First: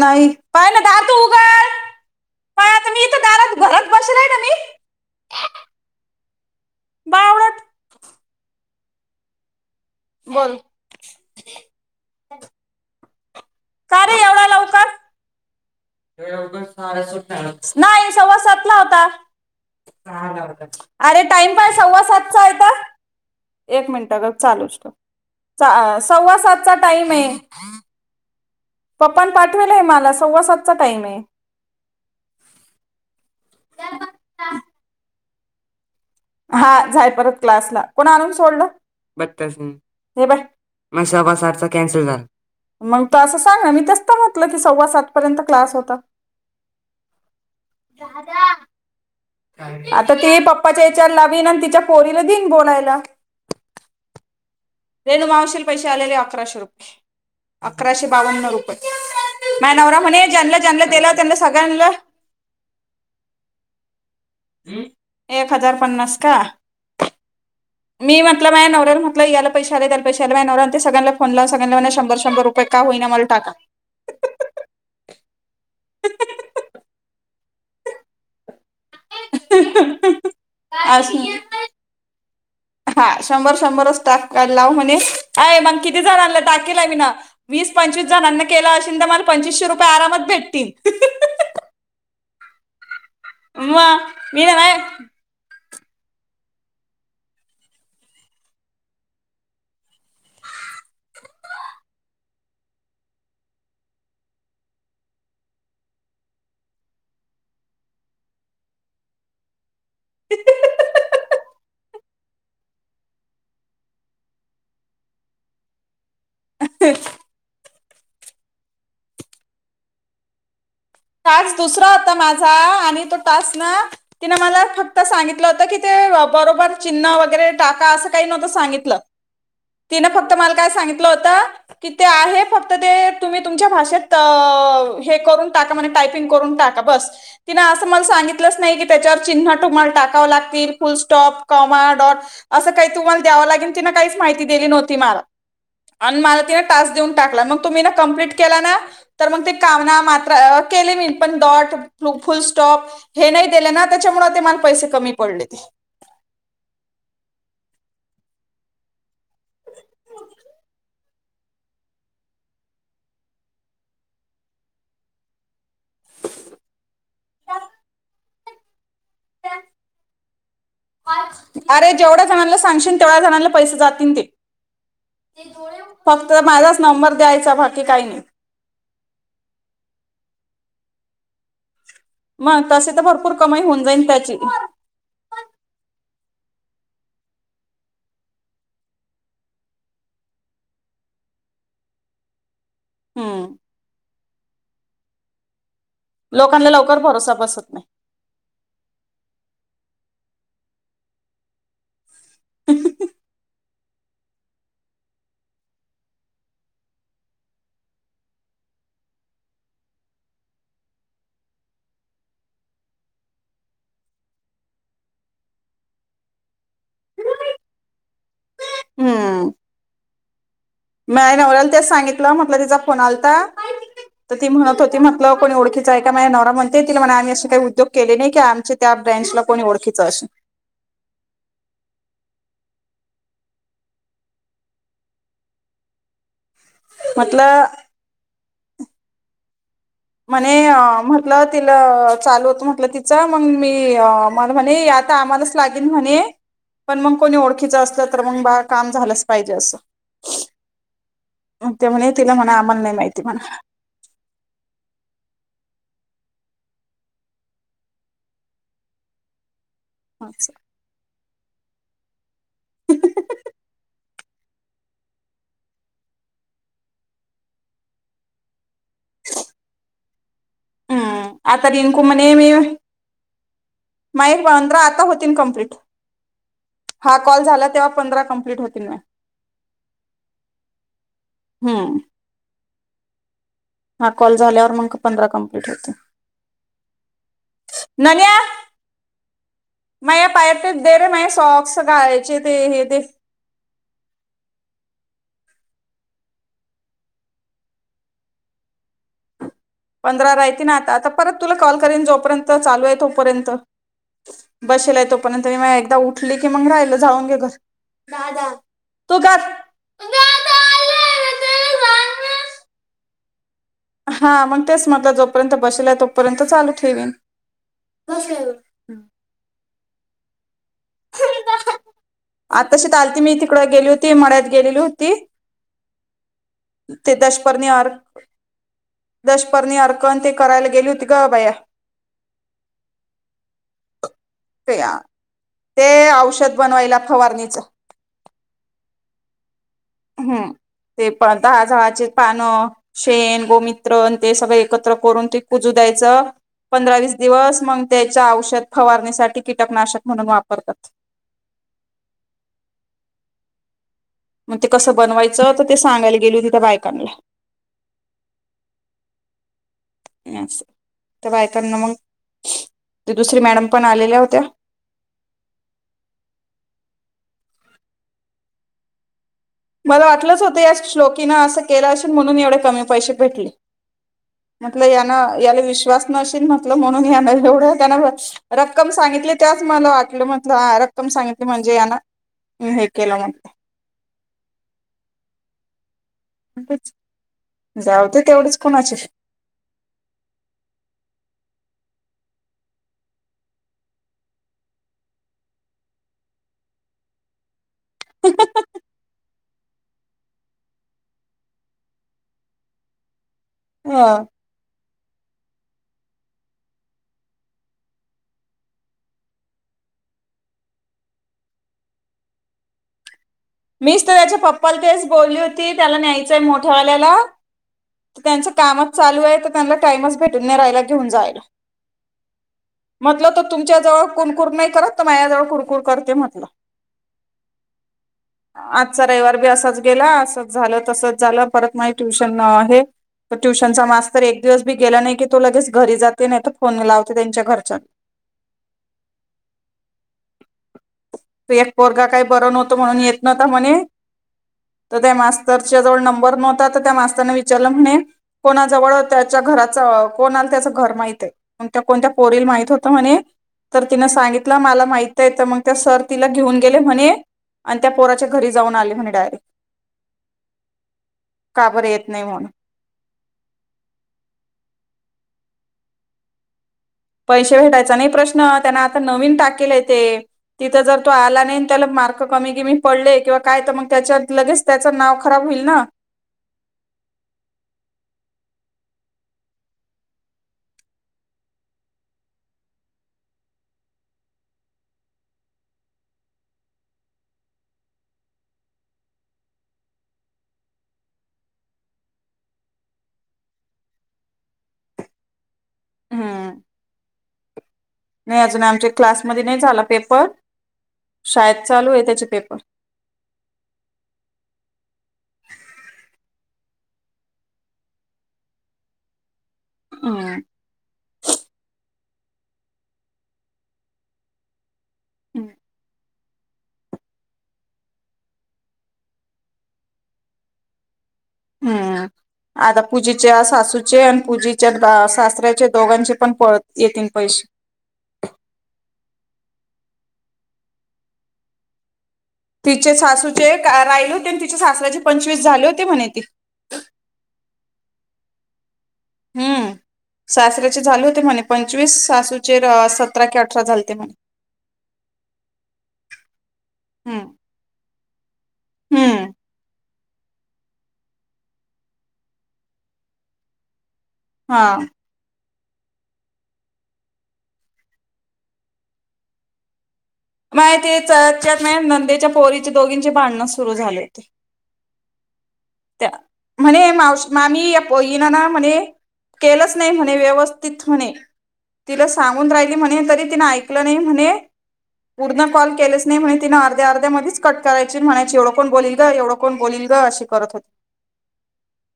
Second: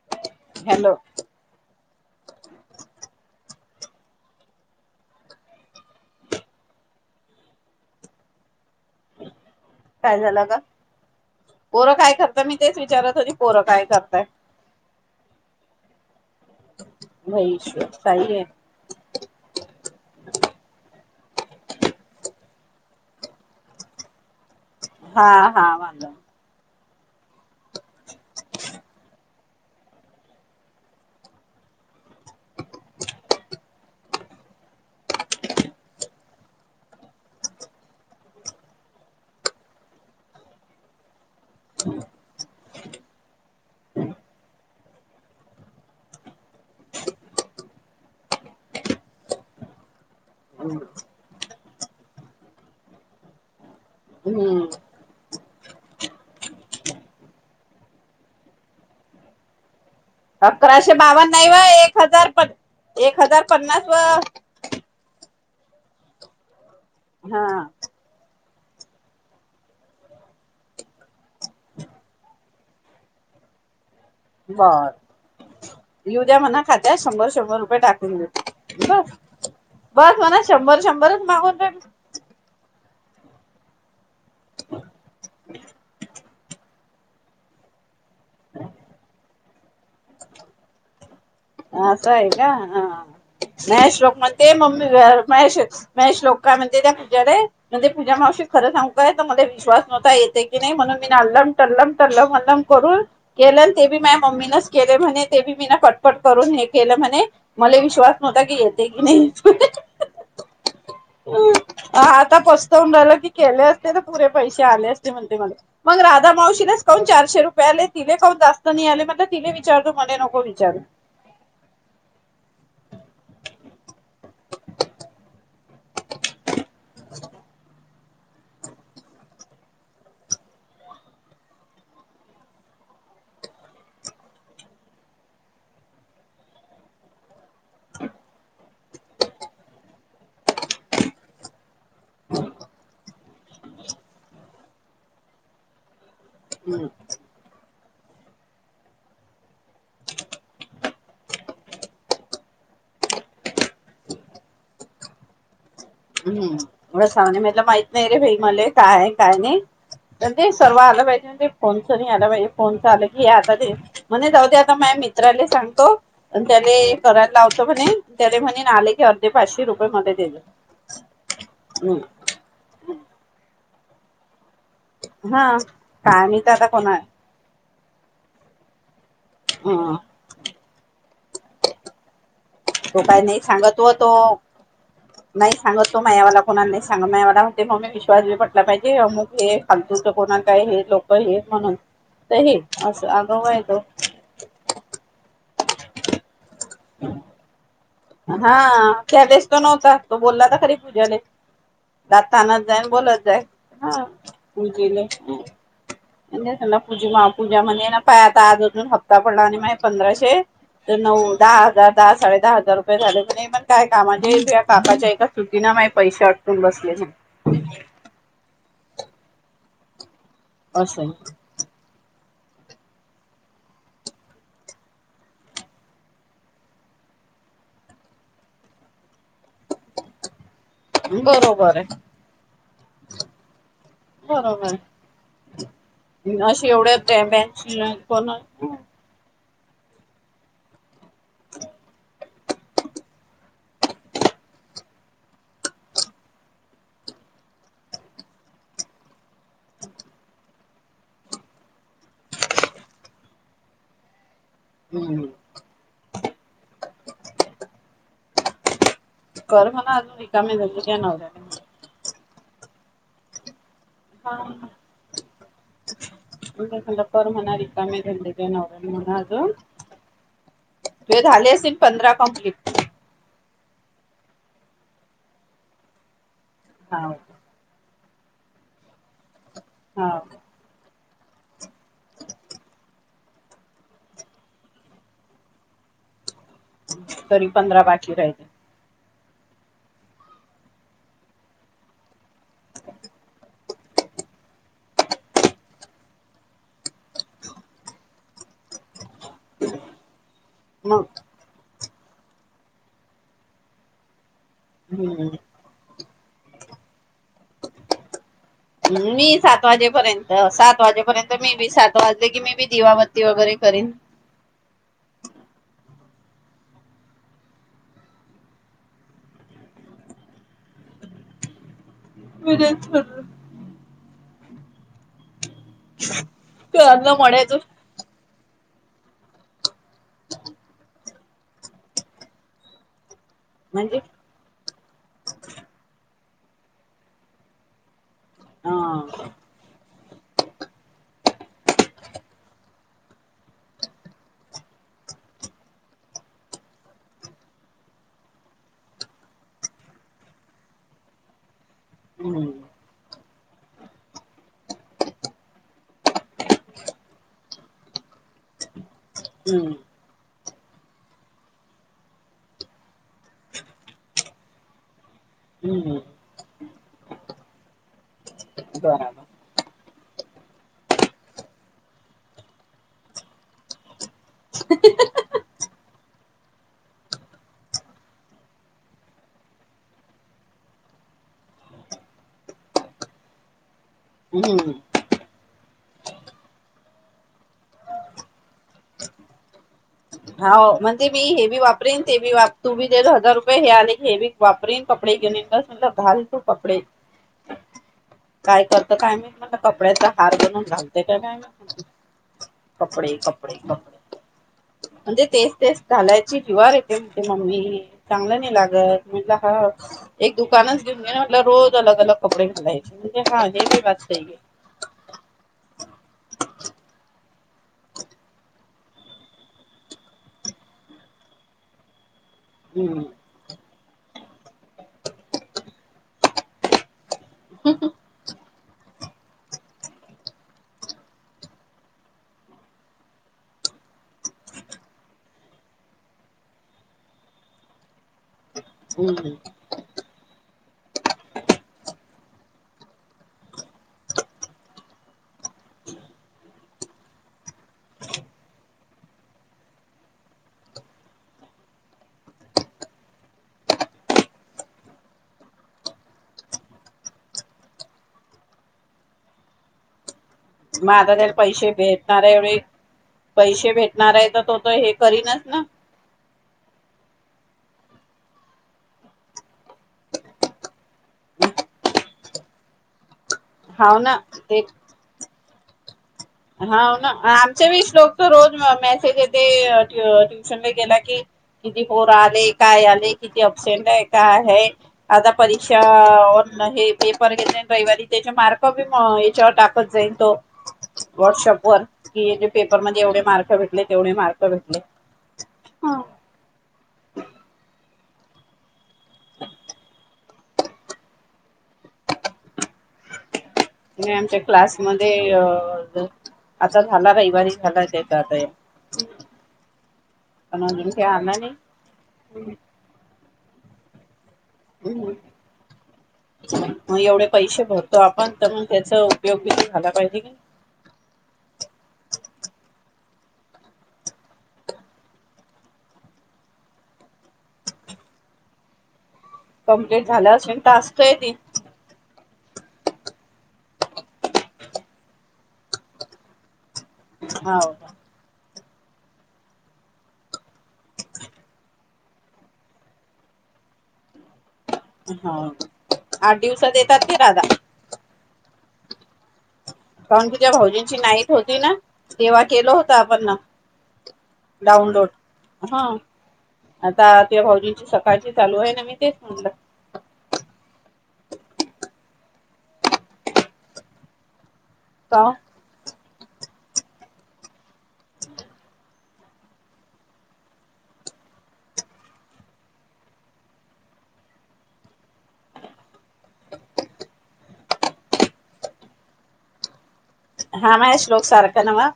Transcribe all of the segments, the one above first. नाही पण हॅलो दार ते उघड पण आता मी तर दारात घरच बसलय ना मी बावळट काय झालं बोल का पोरं काय करत मी तेच विचारत हो पोरं काय का करताय. का ऑगस् भईश्वर नाही सव्वा ताई सातला होता. अरे टाइम पाय सव्वा सातचा आहेता एक मिनट ग चालूच हा हा वांद सव्वा सात टाईम आहे. पाठ मला सव्वा सात टाम आहे. हा जाय परत क्लासला कोण आणून सोडलं ब हे बा म सव्वा साठ कॅनसल झाला. मग त अस सांग मी तेसत म्हटलं की सव्वा सात पर्यंत क्लास होता. आता ती पप्पाच्या विचार लावीन आणि तिच्या पोरीला देईन बोलायला. हम्म रेणू मवशील पैसे आलेले अकराशे रुपये अकराशे बावन्न रुपये माॅनवररा अकराशे बावन्न नाही व एक हजार एक हजार पन्नास व एक हजार पन्नास का. हा मा नवल म्हटला या पैश आले त्या पैशला न सगळ्यां ला सग शंर शंभर का होईना मला टाका. बर येऊ द्या म्हणा खात्यात शंभर शंभर टाकून घेत. बस बस म्हणा शंभर शंभरच असं मागून हा शंभर शंभरच टाफ लाव म्हणे काय मग किती जणलं टाकेला मी ना वीस पंचवीस केला पं रुपये आरामात भेटतील असं आहे का हा. मग मशोक मण मी ते मम्मी ना महेश म श्लोक म्हणजे त्या पूज्याला म्हणे पूज्या मावशी खरं सांग काय मला विश्वास नव्हता येते की नाही म्हणून मी ना अल्लम टल्लम टल्लम अल्लम करून केलं ते बी माझ मम्मीनच केले म्हणे ते बी मी ना पट पट करून हे केलं म्हणे मला विश्वास नव्हता की येते की नाही. ह. टास्क आता पस्तवन राईलोकी केले असते ना पुरे पैसे आले असते म्हणते मला मग माऊशी ला कान चारशे रुपयाले? तिले खऊप जास्त नाही आले म्हण तिला विचारतो मले नको विचारू. टास्क दुसरा होता माझा आणि तो टास्क ना तिने मला फक्त सांगितलं होतं की ते बरोबर. चिन्न वगैरे टाका असं तिने काई नवत सांगीतल. तिन फक्त मला काय सांगितलं होत, की ते आहे फक्त ते तुम्ही तुमच्या भाषेत हे करून तिन मला म्हे टाइपिंग करूण टाका बस. तिन असं मला सांगितल नाही की, त्याच्यावर चिन्ह तुम्हाला टाकाव लागतील फुल स्टॉप कॉमा डॉट अस काय तुम्हाला द्याव लागेल तिने काईच माहिती दिली नव्हती मला. आणि मला तिने टास्क देऊन टाकला. मग तुम्ही ना कंप्लिट केल ना तर म ते काना मात्र केले मी पण डॉट फुल स्टॉप हे नाही दिले ना त्याच्यामुळे ते मला पैसे कमी पडले ते. हम्म एवढं सांग म्हला माहित नाही रे भाई मले काय काय नाही ते सर्व आलं पाहिजे ते फोनच नाही आला पाहिजे फोनच आलं की हे आता ते म्हणे जाऊ दे आता माझ मित्राला सांगतो त्याला करायला लावत म्हणे त्या म्हणे आले. अर्धे पाचशे रुपये मध्ये देल. अरेवढ्या जणांला सांगशील तेवढ्या जणला पैसे जातील ते. हा काय फक्त माहित आता माझाच कोणा नंबर द्यायचा भा काही नाही. हम. मग तसे तर तो काय भरपूर नाही कमाई सांगत होऊन हो जाईल तो त्याची नाही सांगत तो म या मला. कोणाला नाही सांग मला हो म मी विश्वास बी पटला पाहिजे अमुक हे खालत तर कोणा काय हे लोक हे म्हणून तर हे. असं आगाव हम्म आहे तो. लोकांना लवकर भरोसा बसत नाही. हा त्याटेस तरो नव्हता तो बोलला ना खरी पूजाने. दात तनात जाय बोलत जाय. हा पूजे पूज पूजा म्हण ना पाय आता आज अजून हप्ता पडला आणि पंधराशे तर नऊ दहा हजार दहा साडे दहा हजार झा नाही पण काय कामा कापाच्या एका चुकीना मा पैसे अटकून बसले. हम्म. असं मी नवराला त्याच सांगित. म्हट तिचा फोन आता तर ती म्हणत होती म्हटलं कोणी ओखीच आहे का नव म्हण त म्ह आम्ही असे काही उद्योग के नाही की आम त्या ब्रांच--ला ह बरोबर आहे. बरोबर. अशी एवढ्या म्हटलं बश पण म्हणे म्हटलं तिला चालू होत म्हटलं तिचं मग मी मला म्हणे आता आम्हालाच लागेन म्हणे पण मग कोणी ओळखीच असलं तर मग बा काम झालंच पाहिजे असं ते म्हणे तिला म्हणा आम्हाला नाही माहिती म्हणा. हम्म. कर हं [unintelligible] हं हंह् ह्हं हाख कर म्हणाले कि रिकामे धंंदे तुझ्या नवर्‍याला हो ना ग तु हम्म झाले आता असेल पंधरा कंप्लीट माईक पंद्रा आता होतील कंप्लीट हाव हा कॉल झाला तेव्हा पंधरा कंप्लीट होतील ना हा हम्म हा कॉल झाल्यावर मग पंधरा कंप्लीट होते तरी पंधरा बाकी राहिले. म या पायत दे रे म [unintelligible] सॉक्स [unintelligible] चे ते हे ते. पंधरा राहिती ना मग आता पर तुला कॉल जोपर्यंत चालू आहे तोपर्यंत. बसेलाय हम्म तोपर्यंत [unintelligible] एकदा उठली की मग राहिल. जाऊन घे घर दादा तू मी गात सात वाजेपर्यंत सात वाजेपर्यंत मी बी सात वाजले की मी बी दिवा बत्त ती वगैरे करीन हा मग तेच म्हटलं जोपर्यंत बसेला तो पर्यंत चालू ठेवीन. आताशी आलती मी तिकडं गेली होती म गेलेली होती. [unintelligible] मोडायचं. दशपरणी अर्कण ते करायला गेली होती ग बया. म्हणजे? त्या. ते औषध बनवायला फवारणीचं हा हम्म, ते. पण दहा जाळाचे पानं शेण, गोमित्र ते सगळ एकत्र करून ते कुजू द्यायचं. पंधरा वीस दिवस मग त्याच्या औषध फवारणीसाठी कीटकनाशक म्हणून वाप फरतात. हम्म. मग ते कसं बनवायचं तर ते सांगायला गेल होती त्या बायकांला. हम्म. [unintelligible] ते बायकांना मग, ते दुसरी मॅडम पण आलेल्या होत्या. हम्म [unintelligible] मला वाटलंच होतं या श्लोकीन असं केलं असून म्हणून एवढे कमी पैसे भेटले. [unintelligible] या ना याला विश वासनाशिन म्हटल म्हणून या जवढं त्यांना रक्कम सांगितली त्याच मला वाटलं म्हटलं रक्कम सांगितली म्हणजे याना हे केलं म्ह हम्म अ तेच. जाऊ दे तेवढेच कोणाचे. हा म्हणजे मी हे वी वापरीन ते बीप तू बी [unintelligible] हजार रुपये हे आले हेवी वापरीन कपडे [unintelligible] घाल तू कपडे. काय करतं काय माहित म कपड्याचा हार बनून घालते का काय कपडे ह म्हणजे तेस तेस. घालायची हिवार येते म्हणले मम्मी चांगलं नाही लागत, म्हटलं हा एक दुकानच घेऊन घे ना म्हटलं रोज अलग अलग कपडे घालायचे. [inaudible] बी मीच तर वाचतय त्याच्या पप्पाला तेच बोलली होती. त्याला न्यायचंय मोठ्यावाल्याला त्यांच कामच चालू आहे त्यांना टाइमच भेटून रायला घेऊन जायल. हम्म म्हटलं तर तुमच्या जवळ कुरकुर नाही करत, तर माया्जवळ कुरकूर करते म्हटलं. [unintelligible] आजचा रविवार बी असाच गेला. असंच झालं तसच झालं परत माझ ट्यूशन आहे. तर ट्युशनचा मास्तर एक दिवस बी गेला नाही, की तो लगेच घरी जाते नाही तर फोन लावते त्यांच्या घरच्या हम्म हम्म. तो एक पोरगा काय, बर नव्हतं म्हणून येत नव्हता म्हणे, तर त्या मास्तरच्या जवळ नंबर नव्हता, तर त्या मास्तरनं विचारलं म्हणे कोणा जवळ त्याच्या घराच कोणाला त्याच घर माहित आहे, मग त्या कोणत्या पोरीला माहित होत म्हणे, तर तिन सांगितलं मला माहित आहे. तर मग सर तिला घेऊन गेले म्हणे आणि त्या पोराच्या घरी जाऊन आले म्हणे डायरेक्ट मग आता त्या का पैसे बरं येत भेटणार नाही आहे, म्हणून एवढे पैसे भेटणार आहे तर तो तर हे करीनचं. ना पैसे भेटायचा नाही प्रश्न त्यांना आता नवीन टाकिले ते तिथं जर तो आला नाही, त्याला मार्क कमी बिमी पडले किंवा काय तर मग हाव ना त्याच्यात, लगेच त्याचं नाव खराब होईल. ना हा ना आमचे वीस लोक तर रोज मेसेज येते ट्युशनला गेला कि, किती पोर आले काय आले किती अबसेंट आहे काय आहे? आता परीक्षा न हे पेपर घेतले रविवारी त्याच्या मार्क बी याच्यावर टाकत जाईन तो. व्हॉट्सअप वर कि पेपर मध्ये एवढे मार्क भेटले तेवढे मार्क भेटले. हम्म नाही अजून आमच्या क्लासमध्ये नाही झाला, पेपर शाळेत चालू आहे त्याचे पेपर. नाही आमच्या क्लास मध्ये अ आता झाला रहिवारी झालाय, ते काय ते? हम्म नविन काय आणायं नाही? हम्म! हम. मग एवढे पैसे भरतो आपण तर, मग त्याचा उपयोग बी झाला पाहिजे की. ह अ आता पुूजेच्या सासूचे आणि पूजेच्या सासऱ्याचे दोघांचे पण प -येतील पैसे. कंप्लीट झाल्या, असले कि टास्क येतील? तिचे सासूचे राहिले होते, आणि तिच्या सासय्राचे पंचवीस झाले होते. म्हणे ती. हाव का? हम्म सासऱ्याचे झाले होते म्हणे, पंचवीस सासूचे सतरा कि अठरा झाले ते म्हणे. हा हा आठ दिवसात येतात की हम्म दादा? हम्म! कारण तुझ्या भाऊजींची नाइट होती, ना तेव्हा केलं होत आपण ना. हा डाऊनलोड. हा आता ते भाऊजीची सकाळची चालू आहे ना, मी तेच म्हणलं. माहिती तेच्यात नाही नंदेच्या पोरीचे दोघींचे भांडणं सुरू झाले होते. का? त्या म्हणे मावशी मामी पो-इना ना म्हणे केलंच नाही म्हणे व्यवस्थित म्हणे, तिला सांगून राहिली म्हणे तरी तिन ऐकलं नाही म्हणे, पूर्ण कॉल केलच नाही म्हणे तिनं अर्ध्या अर्ध्या मधीचं कट करायची म्हणायची एवढं कोण बोलील गं एवढं कोण बोलील. अशी करत होती. हा माझ्या श्लोक सारखं नवं?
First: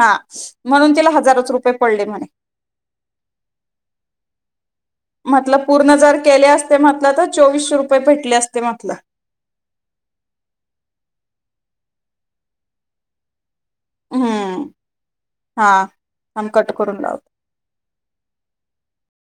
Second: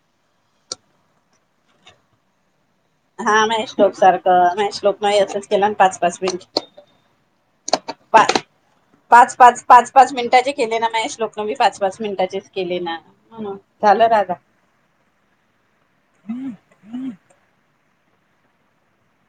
हा म्हणून, तिला हजारच रुपये पडले म्हणे. हा महेश टोक सारखं महेश श्लोकन असंच म्हटलं केलं ना, पूर्ण पाच जर पाच केले मिनिट असते म्हटलं तर चोवीसशे रुपये भेटले पा- असते म्हटलं पाच पाच पाच पाच मिनिटाचे केले ना, महेश, श्लोकन मी पाच पाच मि मिनटाचेच केले ना. झालं राधा हम्म हा थांब कट करून लावत.